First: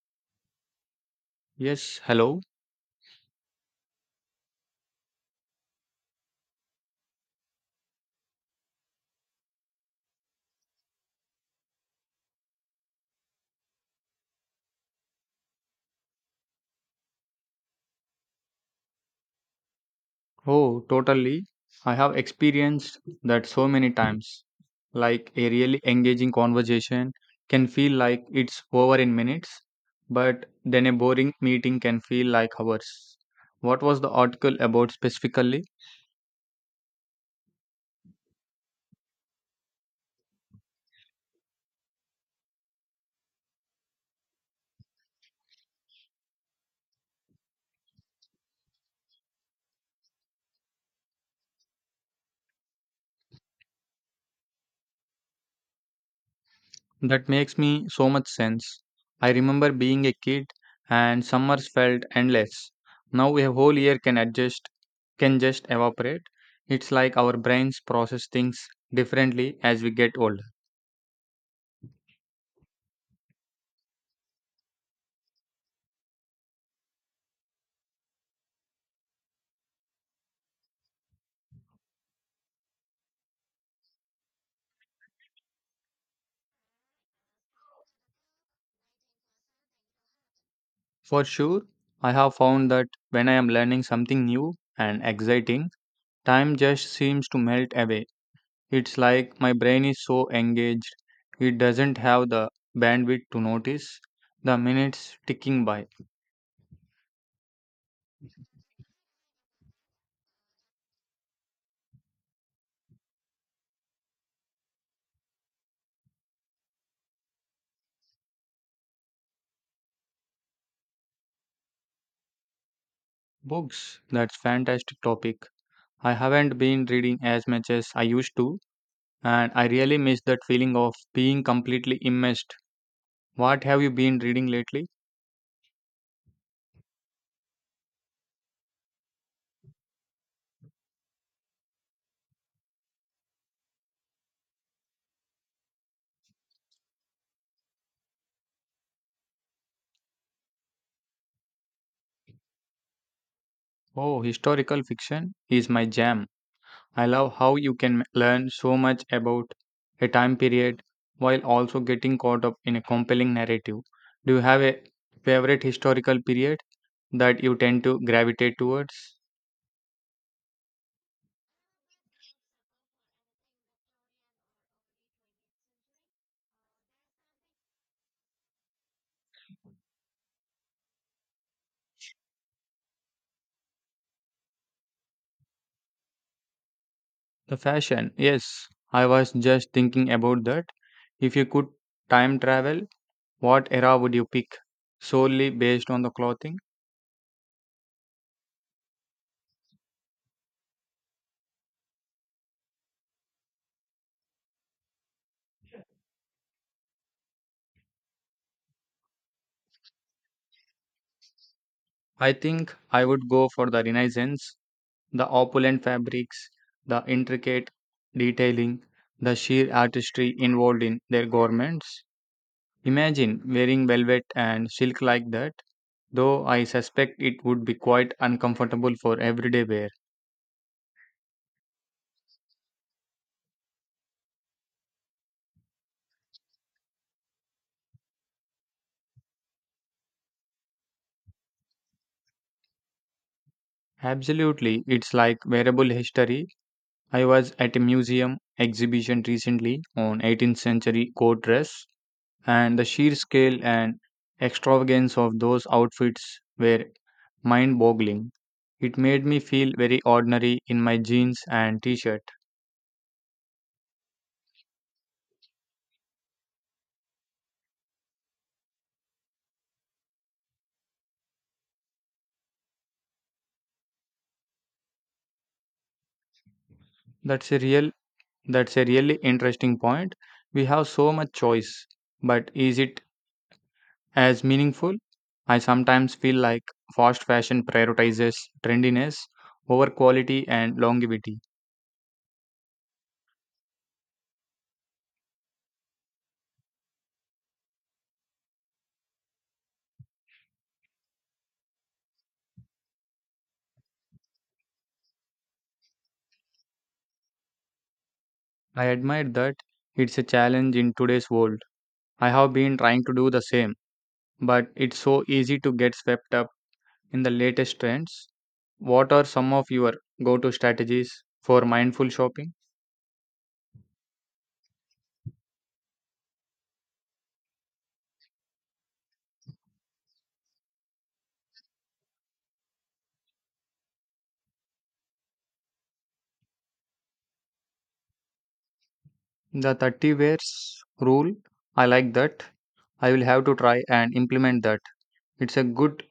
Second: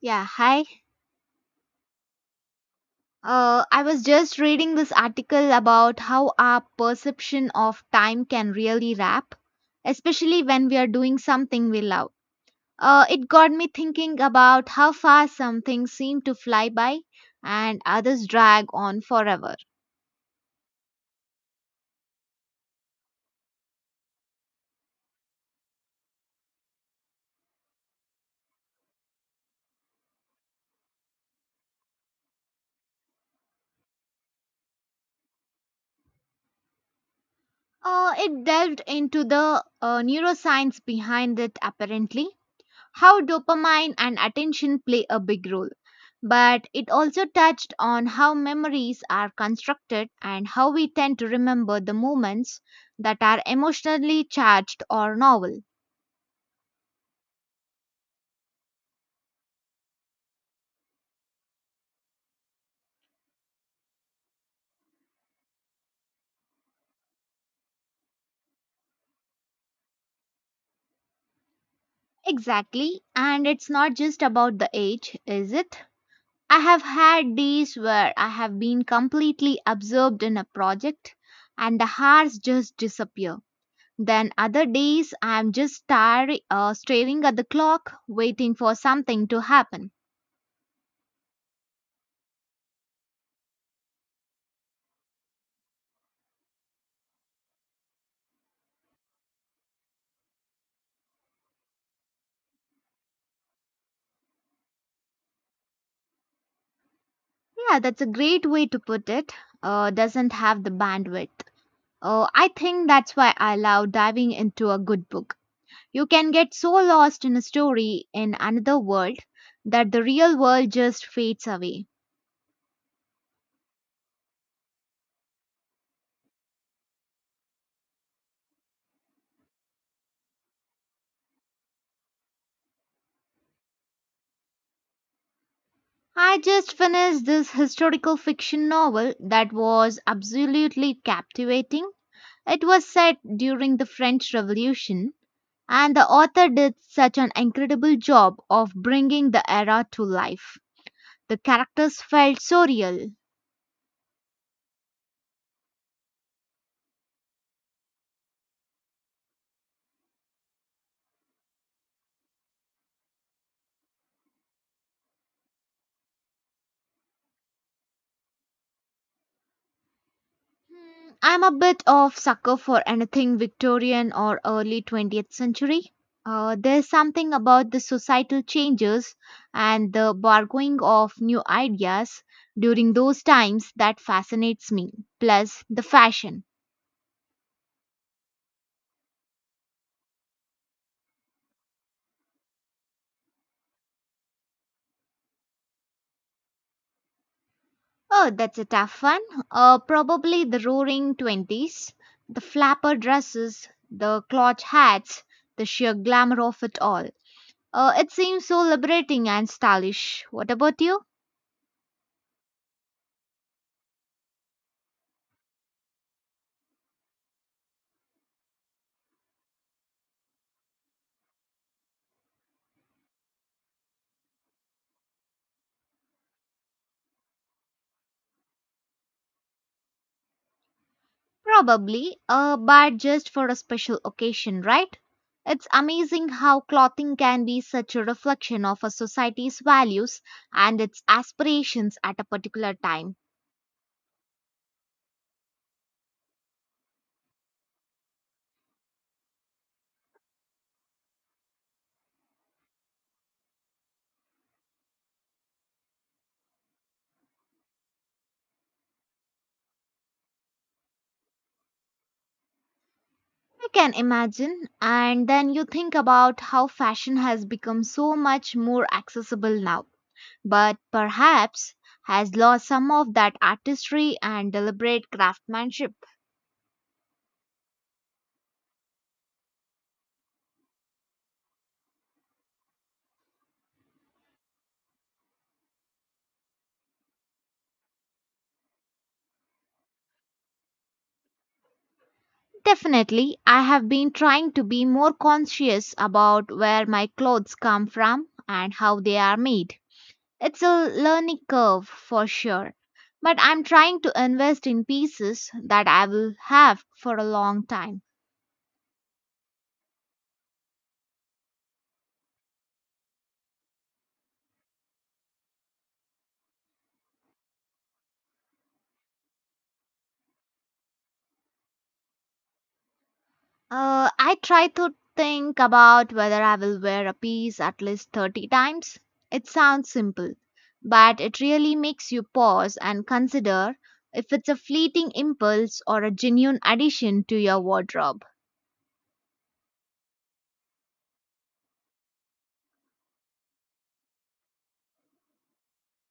Yeah, hi. Yes, hello. I was just reading this article about how our perception of time can really wrap, especially when we are doing something we love. It got me thinking about how fast some things seem to fly by and others drag on forever. Oh, totally. I have experienced that so many times. Like a really engaging conversation can feel like it's over in minutes, but then a boring meeting can feel like hours. What was the article about specifically? It delved into the neuroscience behind it, apparently, how dopamine and attention play a big role, but it also touched on how memories are constructed and how we tend to remember the moments that are emotionally charged or novel. That makes me so much sense. I remember being a kid and summers felt endless. Now a whole year can adjust, can just evaporate. It's like our brains process things differently as we get older. Exactly, and it's not just about the age, is it? I have had days where I have been completely absorbed in a project and the hours just disappear. Then other days I'm just staring at the clock waiting for something to happen. For sure, I have found that when I am learning something new and exciting, time just seems to melt away. It's like my brain is so engaged, it doesn't have the bandwidth to notice the minutes ticking by. Yeah, that's a great way to put it. Doesn't have the bandwidth. I think that's why I love diving into a good book. You can get so lost in a story in another world that the real world just fades away. Books, that's fantastic topic. I haven't been reading as much as I used to, and I really miss that feeling of being completely immersed. What have you been reading lately? I just finished this historical fiction novel that was absolutely captivating. It was set during the French Revolution, and the author did such an incredible job of bringing the era to life. The characters felt so real. Oh, historical fiction is my jam. I love how you can learn so much about a time period while also getting caught up in a compelling narrative. Do you have a favorite historical period that you tend to gravitate towards? Hmm, I'm a bit of sucker for anything Victorian or early 20th century. There's something about the societal changes and the borrowing of new ideas during those times that fascinates me. Plus the fashion. The fashion, yes. I was just thinking about that. If you could time travel, what era would you pick? Solely based on the clothing? Oh, that's a tough one. Probably the Roaring Twenties, the flapper dresses, the cloth hats, the sheer glamour of it all. It seems so liberating and stylish. What about you? I think I would go for the Renaissance. The opulent fabrics, the intricate detailing, the sheer artistry involved in their garments. Imagine wearing velvet and silk like that, though I suspect it would be quite uncomfortable for everyday wear. Probably a but just for a special occasion, right? It's amazing how clothing can be such a reflection of a society's values and its aspirations at a particular time. Absolutely, it's like wearable history. I was at a museum exhibition recently on 18th century court dress, and the sheer scale and extravagance of those outfits were mind boggling. It made me feel very ordinary in my jeans and t shirt. I can imagine. And then you think about how fashion has become so much more accessible now, but perhaps has lost some of that artistry and deliberate craftsmanship. That's a real that's a really interesting point. We have so much choice, but is it as meaningful? I sometimes feel like fast fashion prioritizes trendiness over quality and longevity. Definitely, I have been trying to be more conscious about where my clothes come from and how they are made. It's a learning curve for sure, but I'm trying to invest in pieces that I will have for a long time. I admire that it's a challenge in today's world. I have been trying to do the same, but it's so easy to get swept up in the latest trends. What are some of your go to strategies for mindful shopping? I try to think about whether I will wear a piece at least 30 times. It sounds simple, but it really makes you pause and consider if it's a fleeting impulse or a genuine addition to your wardrobe. The 30 wears rule, I like that. I will have to try and implement that. It's a good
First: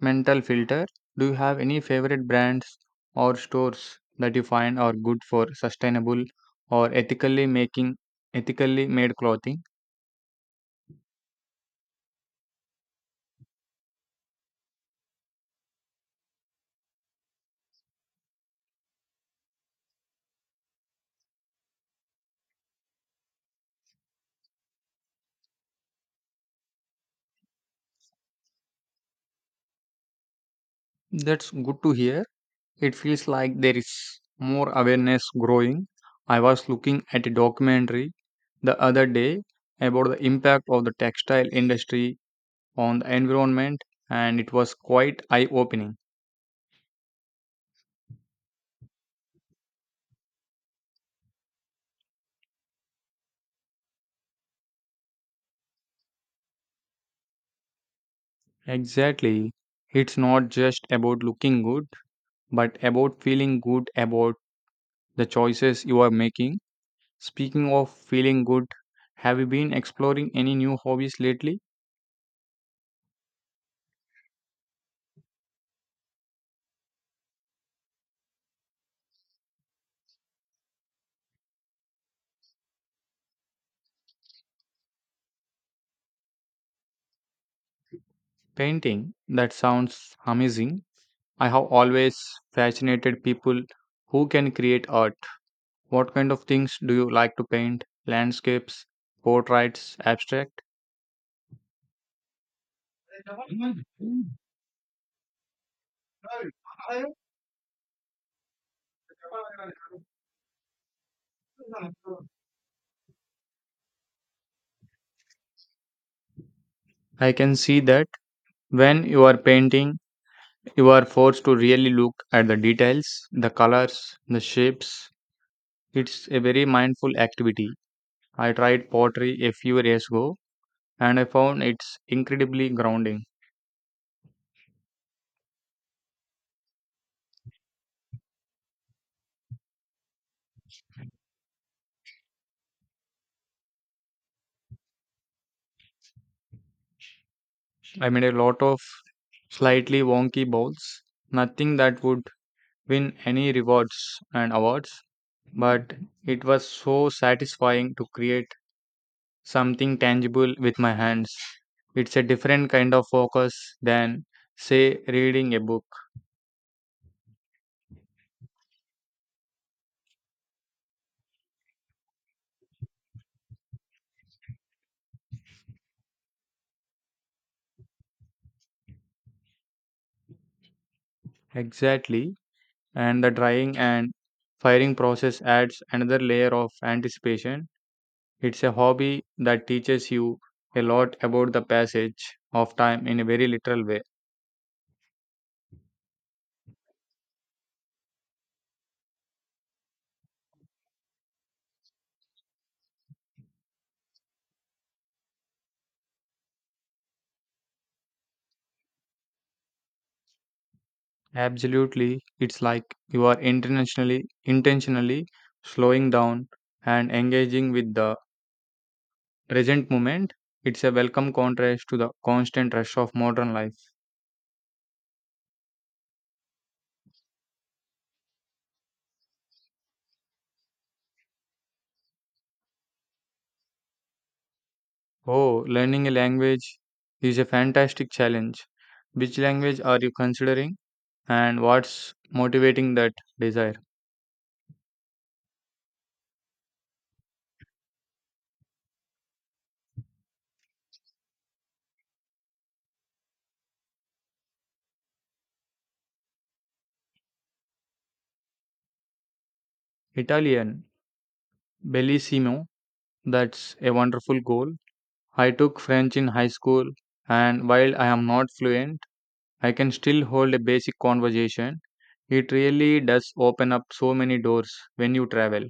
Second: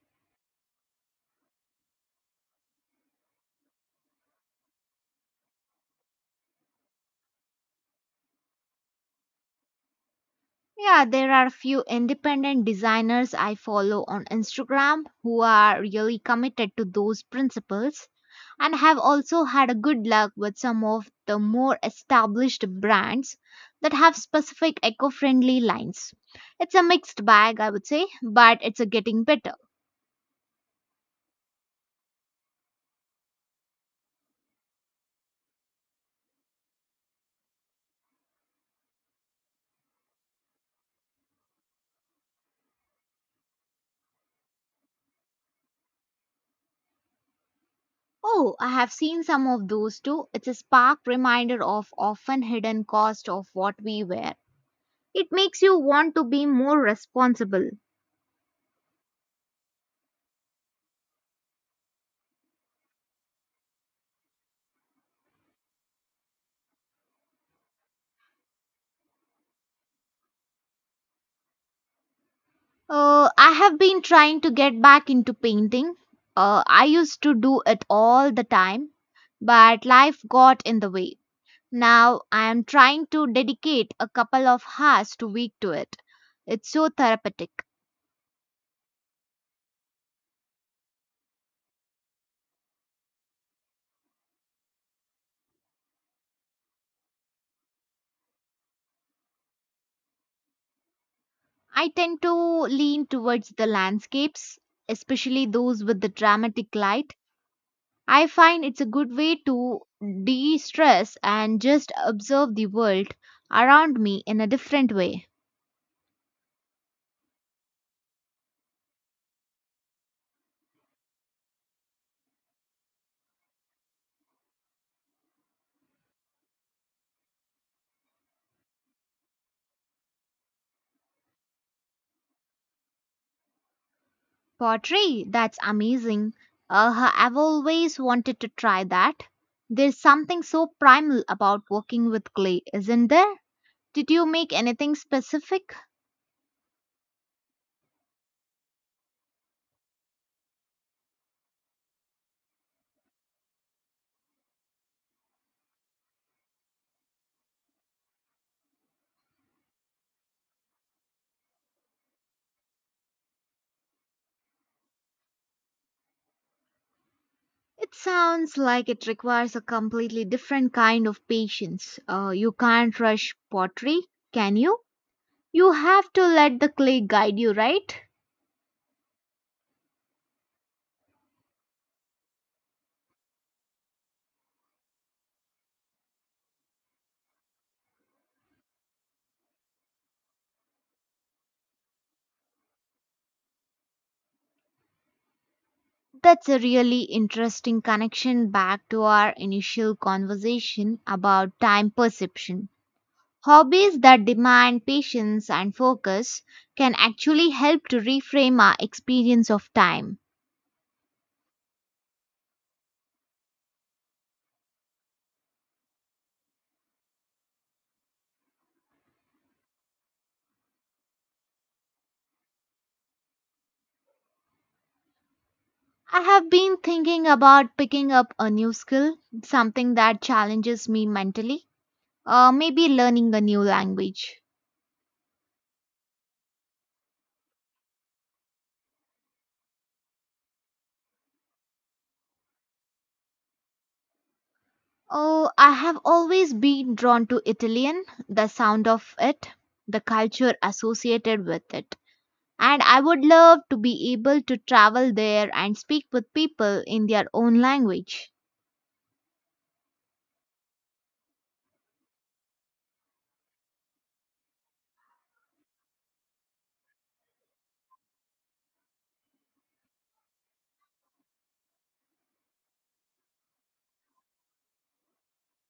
mental filter. Do you have any favorite brands or stores that you find are good for sustainable or ethically made clothing? Yeah, there are a few independent designers I follow on Instagram who are really committed to those principles and have also had a good luck with some of the more established brands that have specific eco-friendly lines. It's a mixed bag, I would say, but it's a getting better. That's good to hear. It feels like there is more awareness growing. I was looking at a documentary the other day about the impact of the textile industry on the environment, and it was quite eye opening. Oh, I have seen some of those too. It's a spark reminder of often hidden cost of what we wear. It makes you want to be more responsible. Exactly. It's not just about looking good, but about feeling good about the choices you are making. Speaking of feeling good, have you been exploring any new hobbies lately? I have been trying to get back into painting. I used to do it all the time, but life got in the way. Now I am trying to dedicate a couple of hours to week to it. It's so therapeutic. Painting. That sounds amazing. I have always fascinated people who can create art. What kind of things do you like to paint? Landscapes, portraits, abstract? I tend to lean towards the landscapes, especially those with the dramatic light. I find it's a good way to de stress and just observe the world around me in a different way. I can see that when you are painting, you are forced to really look at the details, the colors, the shapes. It's a very mindful activity. I tried pottery a few years ago and I found it's incredibly grounding. Pottery, that's amazing. I've always wanted to try that. There's something so primal about working with clay, isn't there? Did you make anything specific? I made a lot of slightly wonky bowls, nothing that would win any rewards and awards, but it was so satisfying to create something tangible with my hands. It's a different kind of focus than, say, reading a book. It sounds like it requires a completely different kind of patience. You can't rush pottery, can you? You have to let the clay guide you, right? Exactly. And the drying and firing process adds another layer of anticipation. It's a hobby that teaches you a lot about the passage of time in a very literal way. That's a really interesting connection back to our initial conversation about time perception. Hobbies that demand patience and focus can actually help to reframe our experience of time. Absolutely. It's like you are intentionally slowing down and engaging with the present moment, it's a welcome contrast to the constant rush of modern life. I have been thinking about picking up a new skill, something that challenges me mentally, or maybe learning a new language. Oh, learning a language is a fantastic challenge. Which language are you considering and what's motivating that desire? Oh, I have always been drawn to Italian, the sound of it, the culture associated with it. And I would love to be able to travel there and speak with people in their own language. Italian, bellissimo, that's a wonderful goal. I took French in high school, and while I am not fluent, I can still hold a basic conversation. It really does open up so many doors when you travel.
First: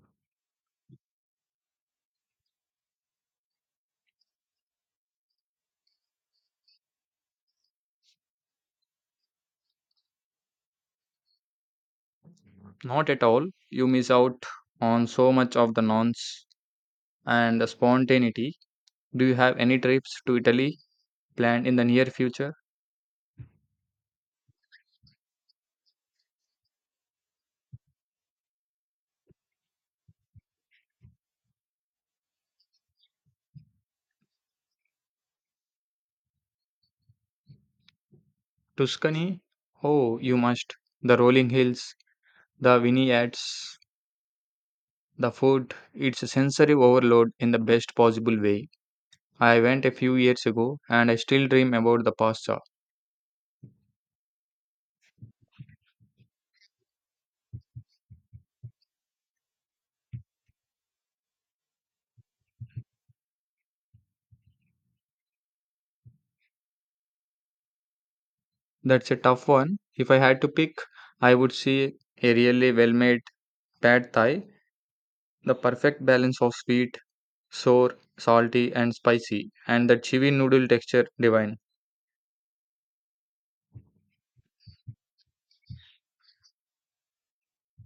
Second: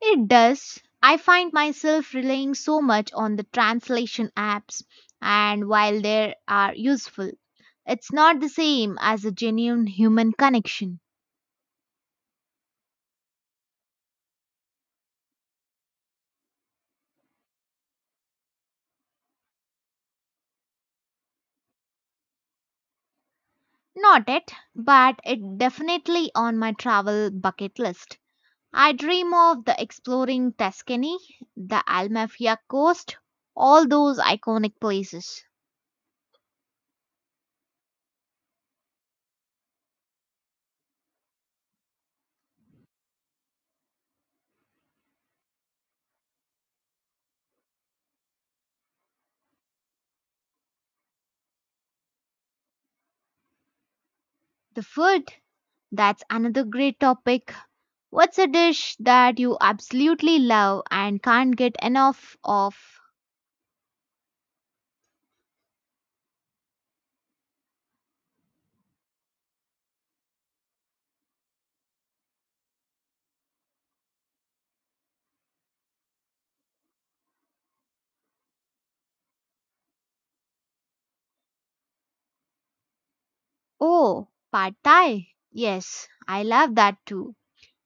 It does. I find myself relying so much on the translation apps, and while they are useful, it's not the same as a genuine human connection. Not at all. You miss out on so much of the nonce and the spontaneity. Do you have any trips to Italy planned in the near future? Not it, but it definitely on my travel bucket list. I dream of the exploring Tuscany, the Almafia coast, all those iconic places. Tuscany? Oh, you must. The rolling hills, the vineyards, the food. It's a sensory overload in the best possible way. I went a few years ago and I still dream about the pasta. The food, that's another great topic. What's a dish that you absolutely love and can't get enough of? That's a tough one. If I had to pick, I would say a really well made pad thai, the perfect balance of sweet sour, salty, and spicy, and that chewy noodle texture divine. Oh, pad thai. Yes, I love that too,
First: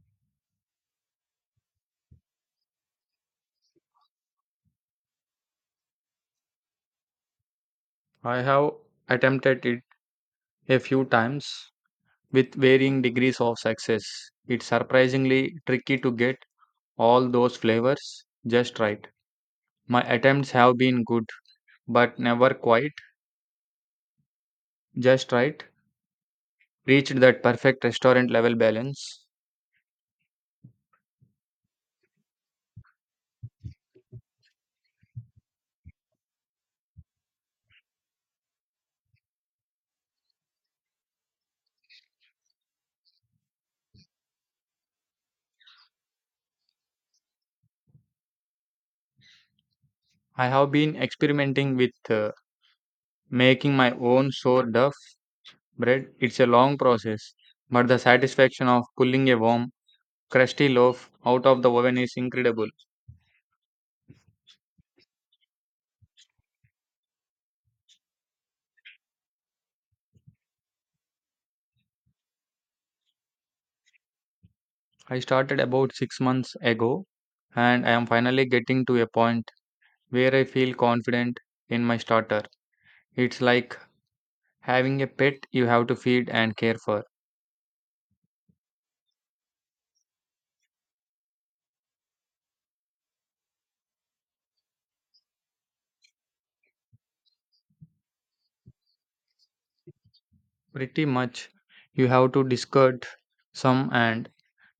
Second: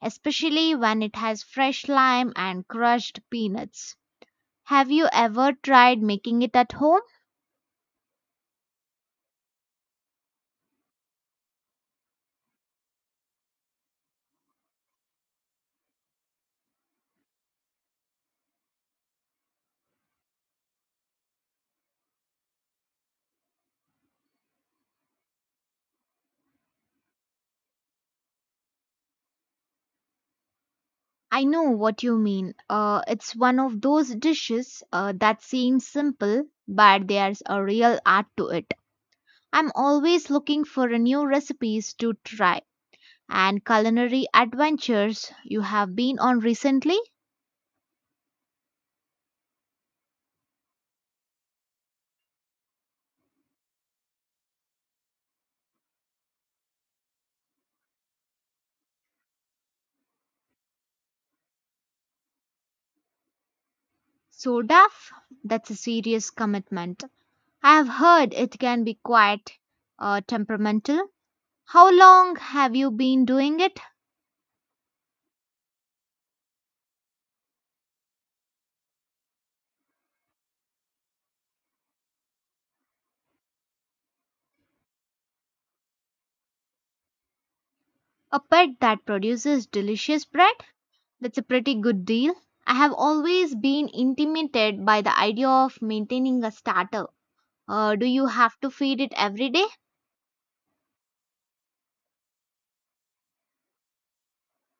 especially when it has fresh lime and crushed peanuts. Have you ever tried making it at home? I have attempted it a few times with varying degrees of success. It's surprisingly tricky to get all those flavors just right. My attempts have been good, but never quite just right. Reached that perfect restaurant level balance. I know what you mean. It's one of those dishes that seems simple, but there's a real art to it. I'm always looking for new recipes to try. And culinary adventures you have been on recently? I have been experimenting with making my own sourdough bread. It's a long process, but the satisfaction of pulling a warm crusty loaf out of the oven is incredible. So, Duff, that's a serious commitment. I have heard it can be quite temperamental. How long have you been doing it? I started about 6 months ago and I am finally getting to a point where I feel confident in my starter. It's like having a pet you have to feed and care for. A pet that produces delicious bread? That's a pretty good deal. I have always been intimidated by the idea of maintaining a starter. Do you have to feed it every day? Pretty much, you have to discard some and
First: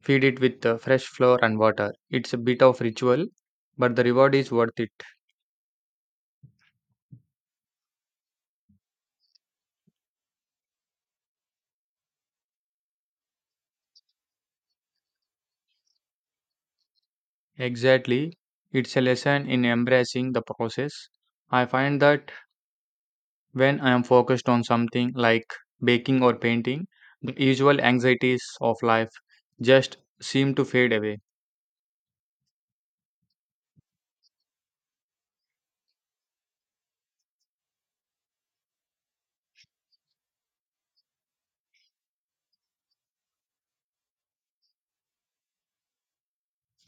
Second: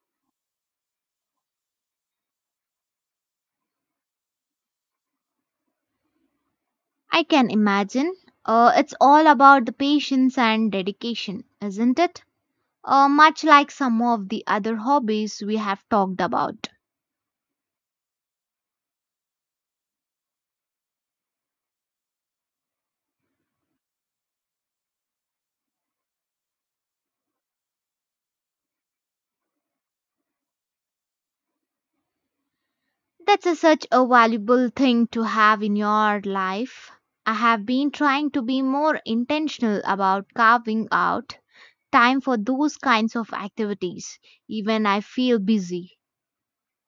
feed it with fresh flour and water. It's a bit of ritual, but the reward is worth it. I can imagine. It's all about the patience and dedication, isn't it? Much like some of the other hobbies we have talked about. Exactly, it's a lesson in embracing the process. I find that when I am focused on something like baking or painting, the usual anxieties of life just seem to fade away. That's a, such a valuable thing to have in your life. I have been trying to be more intentional about carving out time for those kinds of activities, even I feel busy.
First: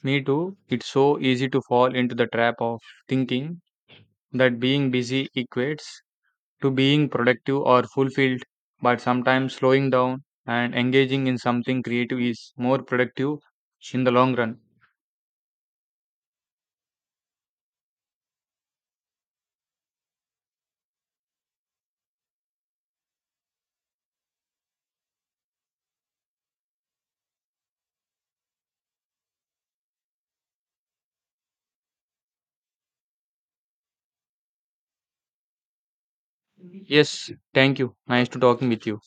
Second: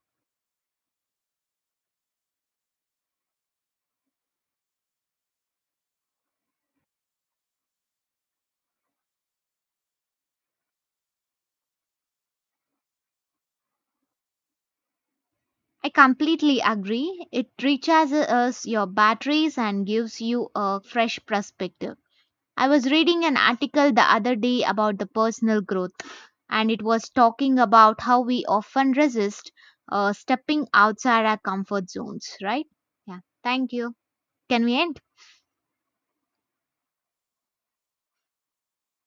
Me too, it's so easy to fall into the trap of thinking that being busy equates to being productive or fulfilled, but sometimes slowing down and engaging in something creative is more productive in the long run. I completely agree. It recharges your batteries and gives you a fresh perspective. I was reading an article the other day about the personal growth, and it was talking about how we often resist stepping outside our comfort zones, right? Yeah, thank you. Can we end? Yes, thank you. Nice to talking with you.